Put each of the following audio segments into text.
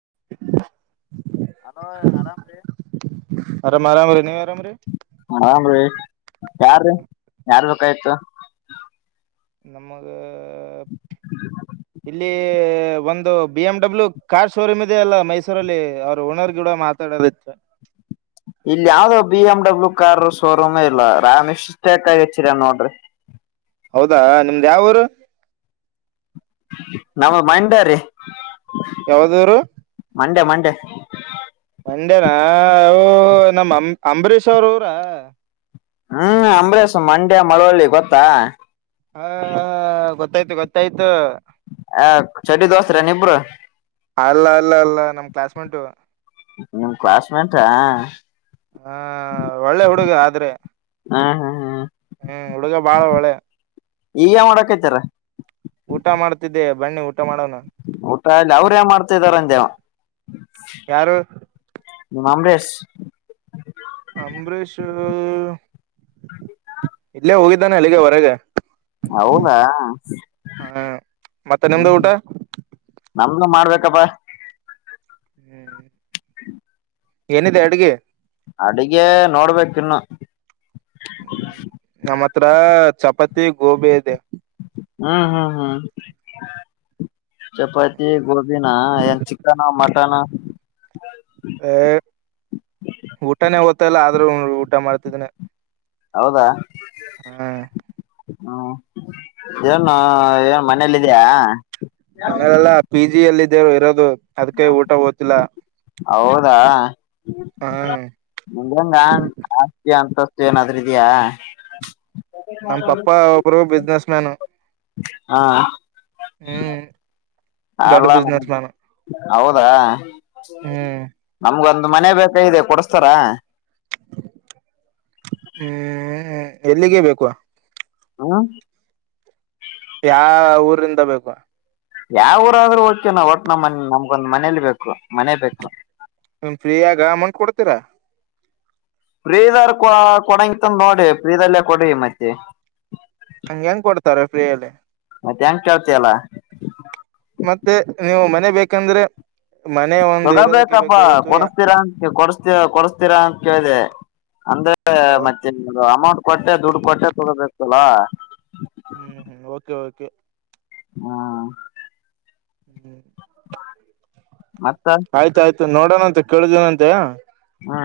ಈ [unintelligible] ಅಲೋ ಆರಾಮ ರೀ ಆರಾಮ ಆರಾಮ ರ ನೀ ಆರಾಮ ರ ಯಾರ ಯಾರ್ ಬೇಕಾಯ್ತು ನಮಗೆ ಇಲ್ಲಿ ಒಂದು B M W car showroom ಇದೆ ಅಲ್ಲ ಮೈಸೂರಲ್ಲಿ ಅವರು ಓನರ್ ಗೂಡ ಮಾತಾಡ ತ್ತು [unintelligible] ಇಲ್ ಯಾವವುದೋ B M W car showroom ಇಲ್ಲ ರಾಮೇಶ್ ಸ್ಟಕ್ ಆಗ ಚೀರ ನೋಡ್ರಿ ಹೌದಾ ನಿಮ್ದ ಯಾವರು ನಮ್ಮ ಮಂಡ್ಯ ರೀ ಯಾವ್ದೂರು ಮಂಡ್ಯ ಮಂಡೆ [unintelligible] ಮಂಡ್ಯನ ಅವು ನಮ್ಮ ಅ ಅಂಬರೀಷ್ ಅವ್ರ ಊರಾ ಹ್ಮ್ ಅಂಬರೀಷ್ ಮಂಡ್ಯ ಮಳಳ್ಳಿ ಗೊತ್ತಾ ಹಾ ಗೊತ್ತಾಯ್ತು ಗೊತ್ತಾಯ್ತು ಹ ಚಡಿ ದೋಸ್ತ್ರ ನಿ ಇಬ್ರು ಅಲ್ಲ ಅಲ್ಲ ಅಲ್ಲ ನಮ್ ಕ್ಲಾಸ್ಮೇಟ್ ನಿಮ್ ಕ್ಲಾಸ್ಮೇಟಾ ಹಾ ಒಳ್ಳೆ ಹುಡುಗ ಆದ್ರೆ ಹ್ಮ್ ಹ್ಮ್ ಹ್ಮ್ ಹ್ಮ್ ಹುಡುಗ ಬಾಳ ಒಳ್ಳೆ ಈಗ ಮಾಡಕೈತಾರ ಊಟ ಮಾಡ್ತಿದ್ದೆ ಬನ್ನಿ ಊಟ ಮಾಡೋಣ ಊಟ ಇಲ್ಲ ಅವ್ರೇ ಮಾಡ್ತಿದಾರಂದೇವ ಯಾರು ಉ [unintelligible] ಅಂಬರೀಷ್ ಇಲ್ಲೇ ಹೋಗಿದ್ದಾನೆ ಅಲ್ಲಿಗೆ ಹೊರಗೆ ಹೌದಾ ಹ್ಮ ಹಾ ಮತ್ತೆ ನಿಮ್ದು ಊಟ ಮಾಡ್ಬೇಕಪ್ಪಾ ಹ್ಮ್ ಹ್ಮ ಏನಿದೆ ಅಡ್ಗೆ ಅಡಗೆ ನೋಡ್ಬೇಕ ಇನ್ನು ಹ್ಮ್ ನಮ್ಮ ಹತ್ರ ಚಪಾತಿ ಗೋಬಿ ಇದೆ ಹ್ಮ ಹ್ಮ ಹಾ ಚಪಾತಿ ಗೋಬಿನ ಏನ್ ಚಿಕನ್ ಮಟನ್ ಅ ಊಟಾನೇ ಓದ್ತಲ್ಲ ಆದ್ರೂ ಊಟ ಮಾಡ್ತಿದ್ದನ ಹೌದಾ ಹಾ ಹ್ಮ ಏನು ಏನ್ ಮನೇಲ್ಲ ಇದಯಾ ಮನೇಲೆಲ್ಲಾ ಪಿ ಜಿಿಯಲ್ಲ ಇದೇವರು ಇರೋದು ಅದ್ಕೈ ಊಟ ಓ್ತಿಲ್ಲ ಹೌದಾ ನಿಂಗ ಅಸ್ಥಿ ಅಂತಸ್ತು ಏನಾದ್ೂ ಇದಯಾ ನಮ್ಮ್ ಪಪ್ಪಾ ಒಬ್ರು ಬಿಸ್ನೆಸ್ ಮ್ಯಾನ್ ಹಾ ಹ್ಮ್ ದೊಡ್ಡ ಅಲ್ಲ ಬಿಸ್ನೆಸ್ ಮ್ಯಾನ್ ಹೌದಾ ಹ್ಮ್ ನಮ್ಗಂತ ಒ ಮನೆ ಬೇಕ ಇದೆ ಕೊಡಸ್ತಾರ ಹ್ಮ ಎಲ್ಲಿಗೆೇ ಬೇಕು ಹಾ ಯಾವ ಊರಿಂದ ಬೇಕು ಯಾವ ಊರ ಆದ್ೂಓ್ಕೆ ನಾ್ ಒಟ್ಟ ನಮ್ಮ ನಮ್ಗೊಂದ ಮನೇಲಿ ಬೇಕು ಬ ಮನೆ ಬೇಕು ನಿಮ್ ಫ್ರೀಯಾಗ ಅಮೌಂಟ್ ಕೊಡ್ತೀರಾ ಫ್ರೀದಾರ್ ಕೊ ಕೊಡಂಗಂತಂದ ನೋಡಿ ಫ್ರೀದಲ್ಲೇ ಕೊಡ್ರಿ ಮತ್ತೆ ಹಂ ಹೆಂಗ್ ಕೊಡ್ತಾರೆ ಫ್ರೀಯಲ್ಲಿ ಮತ್ತೆ ಹೆಂಗ ಕೇಳ್ತಯಲ್ಲ ಮತ್ತೆ ನೀವು ಮನೆ ಬೇಕಂದ್ರೆ ಮನೆ ಒಂದು ಇರೋದಕ್ಕೆ ತೊಗೋಬೇಕಪ್ಪಾ ಬೇಕಾಗಿತ್ತು ಕೊಡಸ್ತೀರಾ ಅಂತ ಕೊಡತಿ ಕೊಡಸ್ತೀರಾ ಅಂತ ಕೇಳ್ದಿದೆ ಅಂದ್ರ ಮತ್ತೆ ಅಮೌಂಟ್ ಕೊಟ್ಟೆ ದುಡ್ಡು ಕೊಟ್ಟೆ ತೊಗಬೇಕತಲ್ಲ ಹ್ಮ್ ಹ್ಮ್ ಓಕೆ ಓಕೆ ಹ್ಮ ಹ್ಮ ಮತ್ತ ನೋಡೋಣಂತ ಕೇಳುದನಂತೆ ಹಾ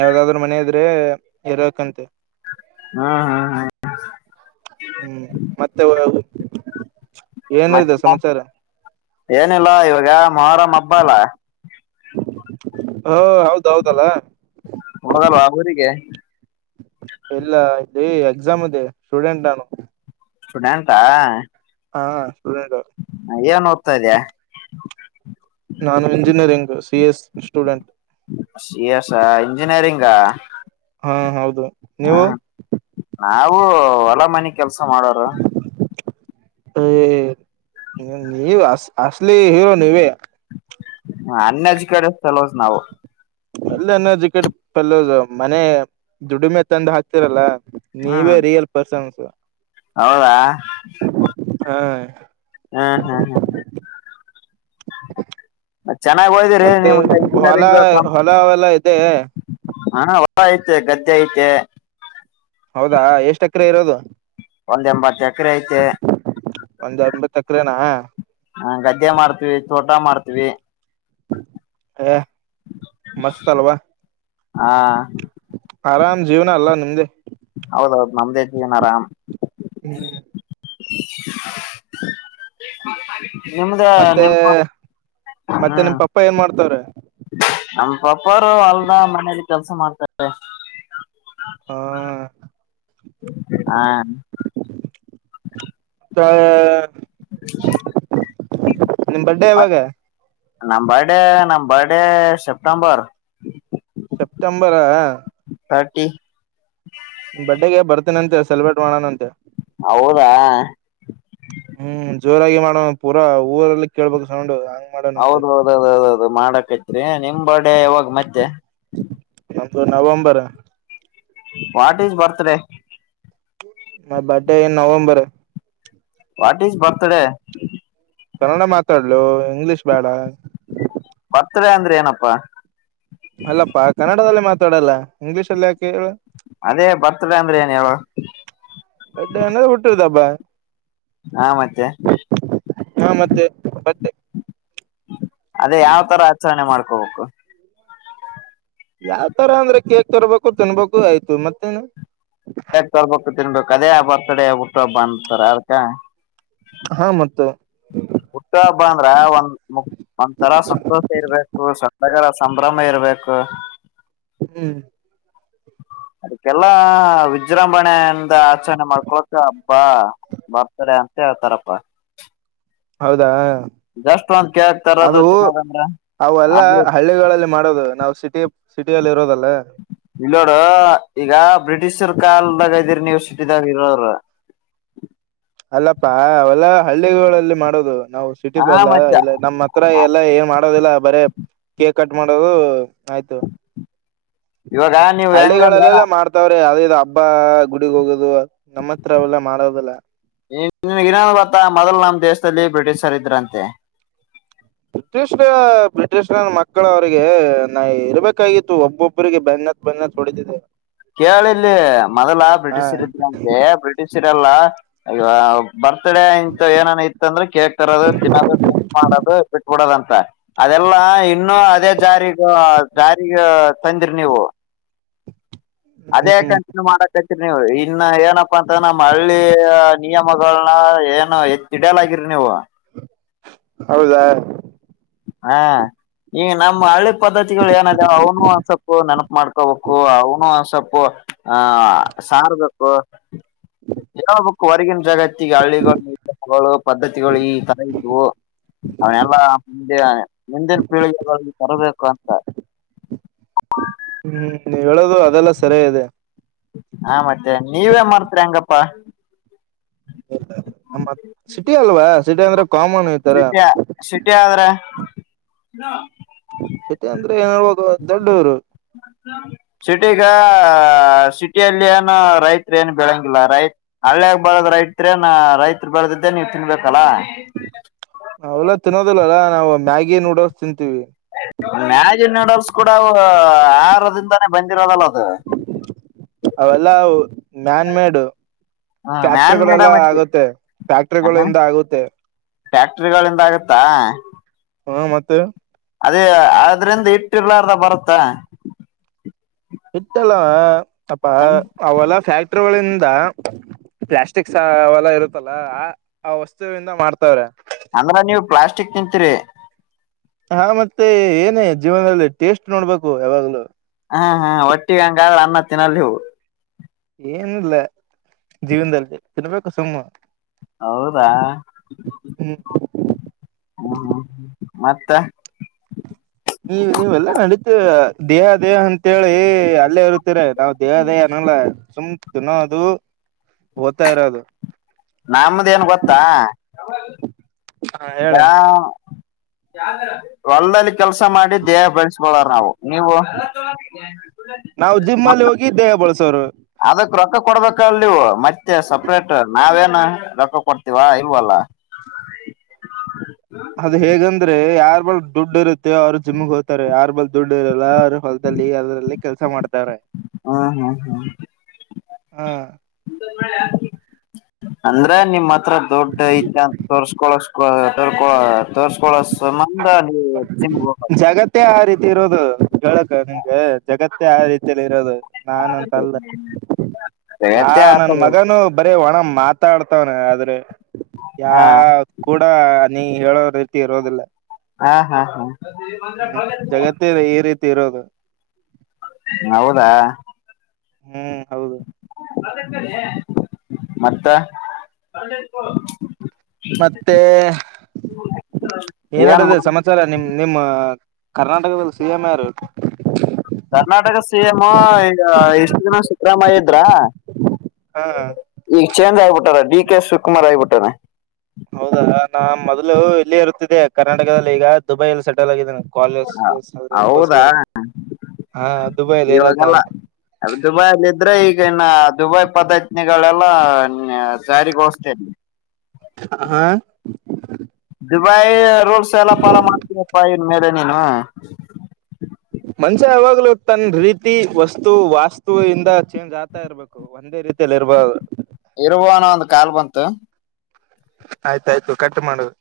ಯಾವ್ದಾದ್ರರು ಮನೆ ಇದ್ರೆ ಇರಕ್ಂತೆ ಹಾ ಹಾ ಹಾ ಹ್ಮ್ ಮತ್ತೆ ಏನಿದೆ ಮತ್ತ ಸಮಾಚಾರ ಏನಿಲ್ಲ ಇವಾಗ ಮೊರಂ್ ಹಬ್ಬ ಅಲ್ಲ ಹ ಹೌದೌದಲ್ಲ ನದಲ್ಲಬರಿಗೆ ಎಲ್ಲ ಇ ಎಕ್ಸಾಮ್ ಅದೆ ಸ್ಟೂಡೆಂಟ್ಾನು ಸ್ಟೊಡೆಟ್ ಹಾ ಸ್ಟೂಡೆಂಟ್ ಏನ್ ಓದ್ತಾ ಇದ್ಯಾ ನಾನು engineering C S student C S ಇಂಜಿನಿಯರಿಂಗಾ ಹಾ ಹೌದು ನೀವು ನಾವು ಹೊಲ ಮನೆಿ ಕೆಲ್ಸ ಮಾಡೋರು ನೀವ ಅ ಅಸ್ಲಿ ಹೀರೋ ನೀವೇ ಹ ಅನ್ನಾಜ್ ಕಡೆ ಸಲೋಸ ನಾವು ಎಲ್ಲನ್ನೋ ಜಕ್ಕಟ್ ಪಲ್ಲೋಸ್ ಮನೆ ದುಡಿಮೆ ತಂದು ಹಾಕ್ತಿರಲ್ಲ ಹ್ಮ್ ನೀವೇ ರಿಯಲ್ ಪರ್ಸನ್ಸ್ ಹೌದಾ ಹ ಹ್ಮ್ ಹ್ಮ್ ಹ್ಮ್. ಹ [unintelligible] ಚೆನ್ನಾಗ್ ಓದಿರಿ ಮತ್ತೆ ನಿಮ್ಗೆ ಹೊಲ ಇಂಜಿನಿಯರಿಂಗ್ ಹೊಲ ಅವಲ್ಲ ಇದೆ. ಹ ಐತೆ ಗದ್ದೆ ಐತೆ. ಹೌದಾ ಎಷ್ಟ ಎಕರೆ ಇರೋದು. ಒಂದ ಎಂಬತ್ತು ಎಕರೆ ಐತೆ. ಒಂದ್ಂಬತ ಎಕರೆನಾ. ಹಾ ಗದ್ದೆ ಮಾಡ್ತೀವಿ ತೋಟ ಮಾಡ್ತೀವಿ. [inaudible] ಏ ಮಸ್ತ್ ಅಲ್ವಾ ಹಾ ಆರಾಮ್ ಜೀವ್ನ ಅಲ್ಲ. ನಿಮ್ದೆ ಹೌದೌದು ನಮ್ದೇ ಜೀವನ ಆರಾಮ್. ಹ್ಮ್ ಹ. [inaudible] ನಿಮ್ದ ಮತ್ತೆ ನೆಪ ಮತ್ತೆ ನಿಮ್ ಹ್ಮ್. ಪಪ್ಪ ಏನ್ [unintelligible] ಮಾಡ್ತವ್ರೆ ನಮ್ ಪಪ್ಪಾರು ಹೊಲ್ದ ಮನೇಲಿ ಕೆಲ್ಸ ಮಾಡ್ತಾರೆ. ಹ ಹಾ. [inaudible] ನಿಮ ಬರ್ಡೇ ಯಾವಾಗ. ನಮ್ ಬರ್ಡೇ ನಮ್ ಬರ್ಡೇ ಸೆಪ್ಟೆಂಬರ್. ಸೆಪ್ಟೆಂಬರಾ. ಪಾರ್ಟಿ. ಬರ್ಡೇ ಗೆ ಬರ್ತನಂತೆ ಸೆಲೆಬ್ರೇಟ್ ಮಾಡಣ ಅಂತೆ. ಹೌದಾ. ಹ್ಮ್ ಜೋರಾಗಿ ಮಾಡೋ ಪೂರಾ ಊರಲ್ಲಿ ಕೇಳ್ಬೇಕು ಸೌಂಡ್. ಹಂಗ್ ಹೌದ ಮಾಡೋಣಂತೆ ಹೌದೌದೌದೌದು ಮಾಡಕೈತ್ರಿ ನಿಮ್ಮ ಬರ್ತ್ಡೇ ಯಾವಾಗ ಮತ್ತೆ. ನವೆಂಬರ್. What is birthday. ಮ birthday in November. What is birthday. Kannada ಮಾತಾಡಲೋ ಇಂಗ್ಲಿಷ್ ಬೇಡ. ಬರ್ತ್ಡೇ ಅಂದ್ರೆ ಏನಪ್ಪಾ. ಅಲ್ಲಪ್ಪಾ ಕನ್ನಡದಲ್ಲಿ ಮಾತಾಡಲ್ಲ ಇಂಗ್ಲೀಷ್ ಅಲ್ಲಿ ಯಾಕೆ ಹೇಳ. ಅದೇ ಬರ್ತ್ಡೇ ಅಂದ್ರೆ ಏನು ಹೇಳು. ಬರ್ತ್ಡೇ ಅಂದ್ರೆ ಹುಟ್ಟಿದ್ ಹಬ್ಬ. ಹಾ ಮತ್ತೆ ಹಾ ಮತ್ತೆ ಮತ್ತೆ. ಅದೇ ಯಾವ್ ತರ ಆಚರಣೆ ಮಾಡ್ಕೋಬೇಕು. ಯಾವ್ ತರ ಅಂದ್ರೆ ಕೇಕ್ ತರ್ಬೇಕು ತಿನ್ಬೇಕು ಆಯ್ತು ಮತ್ತೇನು. ಕೇಕು ತರ್ಬೇಕು ತಿನ್ಬೇಕು ಅದೇ ಬರ್ತ್ಡೇ ಹುಟ್ಟು ಹಬ್ಬ ಅಂತಾರ ಅದಕ್ಕ. ಹಾ ಮತ್ತ. ಹುಟ್ಟ ಹಬ್ಬ ಅಂದ್ರ ಒಂದ್ ಒಂದ್ ತರ ಸಂತೋಷ ಇರ್ಬೇಕು. ತಗಳ ಸಂಭ್ರಮ ಇರ್ಬೇಕು. ಹ್ಮ್. ಅದಕ್ಕೆಲ್ಲಾ ವಿಜೃಂಭಣೆಯಿಂದ ಆಚರಣೆ ಮಾಡ್ಕೊಳಕ ಹಬ್ಬಾ. ಬರ್ತ್ಡೇ ಅಂತ ಹೇಳ್ತಾರಪ್ಪ. ಹೌದಾ. ಜಸ್ಟ್ ಒಂದ್ ಕೇಕ್ ತರೋದು ಅದು ತಿನ್ನೋದಂದ್ರ ಅವೆಲ್ಲ ಅದು ಹಳ್ಳಿಗಳಲ್ಲಿ ಮಾಡೋದು ನಾವು ಸಿಟಿ. ಸಿಟಿಯಲ್ಲಿ ಇರೋದಲ್ಲ. ಇಲ್ಲೋಡು ಈಗ ಬ್ರಿಟಿಷರ್ ಕಲ್ದಾಗ ಇದ್ದೀರಿ ನೀವು ಸಿಟಿ ದಾಗ ಇರೋವ್ರು. ಅಲ್ಲಪ್ಪಾ ಅವಲ್ಲ ಹಳ್ಳಿಗಳಲ್ಲಿ ಮಾಡೋದು. ನಾವು ಸಿಟಿ ಹಾ ಬರ್ಲ್ಲ ಮತ್ತೆ ಇಲ್ಲ ನಮ್ಮ್ ಹತ್ರ ಎಲ್ಲ ಏನ್ ಮಾಡೋದಿಲ್ಲ ಬರೇ ಕೇಕ್. ಕೇಕ್ ಕಟ್ ಮಾಡೋದು ಆಯ್ತು. ಇವಾಗ ನೀವ್ ಹೆಂಗಂದ್ರ ಹಳ್ಳಿಗಳಲ್ಲೆಲ್ಲ ಮಾಡ್ತಾವ್ರಿ ಯಾವದ ಇದು ಹಬ್ಬ ಗುಡಿಗ್ ಹೋಗದು. ನಿನಗ ಇನ್ನೊಂದು ಗೊತ್ತಾ ಮೊದಲು ನಮ್ ದೆಸ್. ದಲ್ಲಿ ಬ್ರಿಟಿಷರ್ ಇದ್ರಂತೆ. ಬ್ರಿಟಿಷ್ ಬ್ರಿಟಿಷ ನ ಮಕ್ಕಳ ಅವ್ರರಿಗೆ ನಾ ಇರಬೇಕಾಗಿತ್ತು ಒಬ್ಬೊಬ್ಬರಿಗೆ ಬೆನ್. ಬೆನ್ ಹತ್ತಿ ಬಂದು ಹೊಡಿತಿದ್ದೆ. ಕೇಳಿಲ್ಲಿ ಮೊದಲ ಬ್ರಿಟಿಷರ್ ಇದ್ರಂತೆ ಬ್ರಿಟಿಷರೆಲ್ಲಾ. ಬರ್ತ್ಡೇ ಇಂತ ಏನನ್ ಇತ್ತಂದ್ರೆ ಕೇಕ್ ತರೋದು ತಿನ್ನೋದು ಡ್ರಿಂಕ್ ಮಾಡೋದು ಬಿಟ್ಬಿಡೋದಂತ. ಅದೆಲ್ಲ ಇನ್ನುೂ ಅದೇ ಜಾರಿಗ ಜಾರಿಗ ತಂದಿರಿ ನೀವು. ಅದೇ ಹ್ಮ್ ಕಂಟಿನ್ಯೂ ಮಾಡಕ ರಿ ನೀವು ಇನ್ನ ಏನಪ್ಪಾ ಅಂತ ನಮ್ಮ ಹಳ್ಳಿ ನಿಯಮಗಳ್ನ ಏನು ಎತ್ತಿಡಿಯಲಾಗಿರಿ ನೀವು ಹೌದಾ ಹಾ ಈ ನಮ್ಮ್ ಹಳ್ಳಿ ಪದ್ದತಿಗಳು ಏನದ ಅವ್ನು ಅನ್ಸೊಪ್ಪು ನೆನಪು ಮಾಡ್ಕೋಬೇಕು ಅವನು ಒನ್ಸಪ್ಪು ಹಾ ಸಾರ್ಬಕು ಹೇಳ್ಬೇಕ ಹೊರಗಿನ ಜಗತ್ತಿಗೆ ಹಳ್ಳಿಗಳು ಪದ್ಧತಿಗಳು ಈ ತರ ಇದ್ವು ಅವನೆಲ್ಲಾ ಮುಂದೆ ಮುಂದಿನ ಪೀಳಿಗೆಗೆ ತರಬೇಕು ಅಂತ ಹ್ಮ್ ನೀವ ಹೇಳದು ಅದೆಲ್ಲ ಸರಿ ಇದೆ ಹಾ ಮತ್ತೆ ನೀವೇ ಮರ್ತರೆ ಹೆಂಗಪ್ಪಾ ನಮ್ಮತ್ ಸಿಟಿ ಅಲ್ವಾ ಸಿಟಿ ಅಂದ್ರೆ ಕಾಮನ್ ಈತರ ಸಿಟ್ಯ ಸಿಟಿ ಆದ್ರ ಸಿಟಿ ಅಂದ್ರೆ ಏನ ಹ ದೊಡ್ಡೂರು ಸಿಟಿಗ ಸಿಟಿಯಲ್ಲಿ ಏನ ರೈತ್ರ ಏನು ಬೆಳಂಗಿಲ್ಲ ರೈತ್ ಬಳದ ರೈತ್ ನ ರೈತ್ ಬೆಳೆದ್ದೆ ನೀವು ತಿನ್ಬೇಕಲ್ಲಾ ಅವೆಲ್ಲ ತಿನ್ನೋದಿಲ್ಲಲ್ಲ ನಾವು ಮ್ಯಾಗಿ ನೂಡಲ್ಸ್ ತಿಂತೀವಿ ಮ್ಯಾಜಿನ್ ನೂಡಲ್ಸ್ ಕೂಡ ಆರದಿಂದಾನೇ ಬಂದಿರೋದಲ್ಲ ಹಾ ಅವೆಲ್ಲ ಮ್ಯಾನ್ ಮೇಡ್ ಹ್ಮ್ ಮ್ಯಾನ್ ಮೇಡ ಫ್ಯಾಕ್ಟ್ರಿಗಳೆಲ್ಲ ಮತ್ತೆ ಆಗುತ್ತೆ ಫ್ಯಾಕ್ಟ್ರಿಗಳಿಂದ ಆಗುತ್ತೆ ಫ್ಯಾಕ್ಟ್ರಿಗಳಿಂದ ಆಗತ್ತಾ ಹ ಮತ್ತೆ ಅದೇ ಅದ್ರಿಂದ ಇಟ್ಟಿರ್ಲಾರ್ದ ಬರುತ್ತ ಹಿಟ್ಟಲ್ಲ ಅಪ್ಪ ಅವಲ್ಲಾ ಫ್ಯಾಕ್ಟ್ರಿ ಒಳಿಂದ್ ದ ಪ್ಲಾಸ್ಟಿಕ್ ಸ ಅವಲ್ಲ ಇರುತ್ತಲ್ಲ ಆ ಆ ವಸ್ತುವಿಂದ ಮಾಡ್ತವ್ರೆ ಅಂದ್ರ ನೀವು ಪ್ಲಾಸ್ಟಿಕ್ ತಿಂತೀರಿ ಹಾ ಮತ್ತೆ ಏನೇ ಜೀವನದಲ್ಲಿ ಟೇಸ್ಟ್ ನೋಡ್ಬೇಕು ಯಾವಾಗ್ಲು ಹಾ ಹಾ ಹೊಟ್ಟಿಗೆ ಹಂಗಾದ್ರ ಅನ್ನ ತಿನ್ನಲ್ ನೀವು ಏನಿಲ್ಲ ಜೀವನದಲ್ಲಿ ತಿನ್ಬೇಕು ಸುಮ್ಮ ಹೌದಾ ಹ್ಮ ಹ್ಮ್ ಹೂ ಮತ್ತ ನೀ ನೀವೆಲ್ಲಾ ನಡೀತೇ ದೇಹ ದೇಹ ಅಂತೇಳಿ ಅಲ್ಲೇ ಇರುತ್ತೀರ ನಾವ್ ದೇಹ ದೇಹ ಅನಲ್ಲ ಸುಮ್ಕ ತಿನ್ನೋದು ಹೋಗ್ತಾ ಇರೋದು ನಮ್ದ ಏನ್ ಗೊತ್ತಾ ಹ ಹೇಳಿ ಈಗಾ ಹೊಲ್ದಲ್ಲಿ ಕೆಲ್ಸ ಮಾಡಿ ದೇಹ ಬೆಳಸ್ಕೊಳ್ಳಾರ ನಾವು. ನೀವು ಜಿಮ್ಮಲ್ಲಿ ಹೋಗಿ ದೇಹ ಬಳಸೋರು ಅದಕ್ಕ ರೊಕ್ಕ ಕೊಡ್ಬೇಕಲ್ಲ್ ನೀವು ಮತ್ತೆ ಸಪ್ರೇಟ್ ನಾವೇನ್ ರೊಕ್ಕ ಕೊಡ್ತೀವಾ ಇಲ್ವಲ್ಲ. ಅದು ಹೇಗಂದ್ರೆ ಯಾ ಬಲ್ ದುಡ್ಡ ಇರುತ್ತೆ ಅವ್ರು ಜಿಮ್ಗೆ ಹೋಗ್ತಾರೆ ಯಾರ್ ಬಲ್ ದುಡ್ ಇರಲ್ಲ ಅವರು ಹೊಲ್ದಲ್ಲಿ ಅದರಲ್ಲಿ ಕೆಲಸ ಮಾಡ್ ಹಾ ಹಾ ಹ್ಮ್ ಹ ಅಂದ್ರ ನಿಮ್ಮ್ ಹತ್ರ ದುಡ್ಡ ಐತಂತ ತೋರ್ಸ್ಕೊಳ ತೋರ್ಕೊ ತೋರ್ಸ್ಕೊಳ ನೀವು ಜಿಮ್ ಜಗತ್ತೇ ಆ ರೀತಿ ಇರೋದು ಕ ನಿಂಗ ಜಗತ್ತೇ ಆ ರೀತಿ ಇರೋದು ನಾನಂತಲ್ಲ ಯಾ ಹೋಗ್ಬೇಕು ಆ ನನ್ ತರ ಮಗನು ಬರೀ ಒಣ ಮಾತಾಡ್ತವ್ರೆ ಆದ್ರೆ ಹಾ ಯಾವ್ ಕೂಡ ನೀ ಹೇಳೋ ರೀತಿ ಇರೋದಿಲ್ಲ ಆ ಹಾ ಹಾ ಹ್ಮ ಜಗತ್ತೇ ಇದೆ ಈ ರೀತಿ ಇರೋದು ಹೌದಾ ಹ್ಮ್ ಹೌದು ಮತ್ತ ಮತ್ತೆ ಏನಡದ ಏನ್ ಸಮಾಚಾರ ನಿಮ್ ನಿಮ್ಮ ಕರ್ನಾಟಕದಲ್ಲಿದಲ್ಲಿ ಸಿಎಂ ಯಾರ ಸಿ ಅಮ್ಮ ಈಗ ಇಷ್ಟು ಜನ ಸಿದ್ದರಾಮಯ್ಯ ಇದ್ರ ಹ ಈಗ ಚೇಂದ್ರ ಆಗ್ಬಿಟ್ಟಾರ ಡಿ ಕೆ ಶಿವಕುಮಾರ್ ಆಗಿಬಿಟ್ಟಾರ ಇಲ್ಲಿ ಇರುತ್ತಿದೆ ಕರ್ನಾಟಕದಲ್ಲಿ ಈಗ ದುಬೈಲ್ಲಿ ಸ ನೆ ಕಾಲಜೋಸ್ಕರ ಇವಾಗಲ್ಲ ದುಬೈ ಅಲ್ಲಿ ಇದ್ರೆ ಈಗ ಇನ್ನ ದುಬೈ ಪದತ್ನಿಗಳೆಲ್ಲಾ ಜಾರಿಗೋಸ್ತೇನೆ ಹಾ ಬಾಯ ರೋಡ್ಸ ಎಲ್ಲಪಲ ಮಾಡ್ತೀರಪ್ಪ ಇನ್ ಮೇಲೆ ನೀನು ಮನ್ಷ್ಯ ಯಾವಾಗ್ಲೂ ತನ್ ರೀತಿ ವಸ್ತು ವಾಸ್ತು ಇಂದ ಚೇಂಜ್ ಆಗ್ತಾ ಇರ್ಬೇಕು ಒಂದೇ ರೀತಿಯಲ್ಲಿ ಇರ್ಬ ಇರುವಾನ ಒಂದ್ ಕಾಲ್ ಬಂತು ಆಯ್ತಾಯ್ತು ಕಟ್ ಮಾಡುದು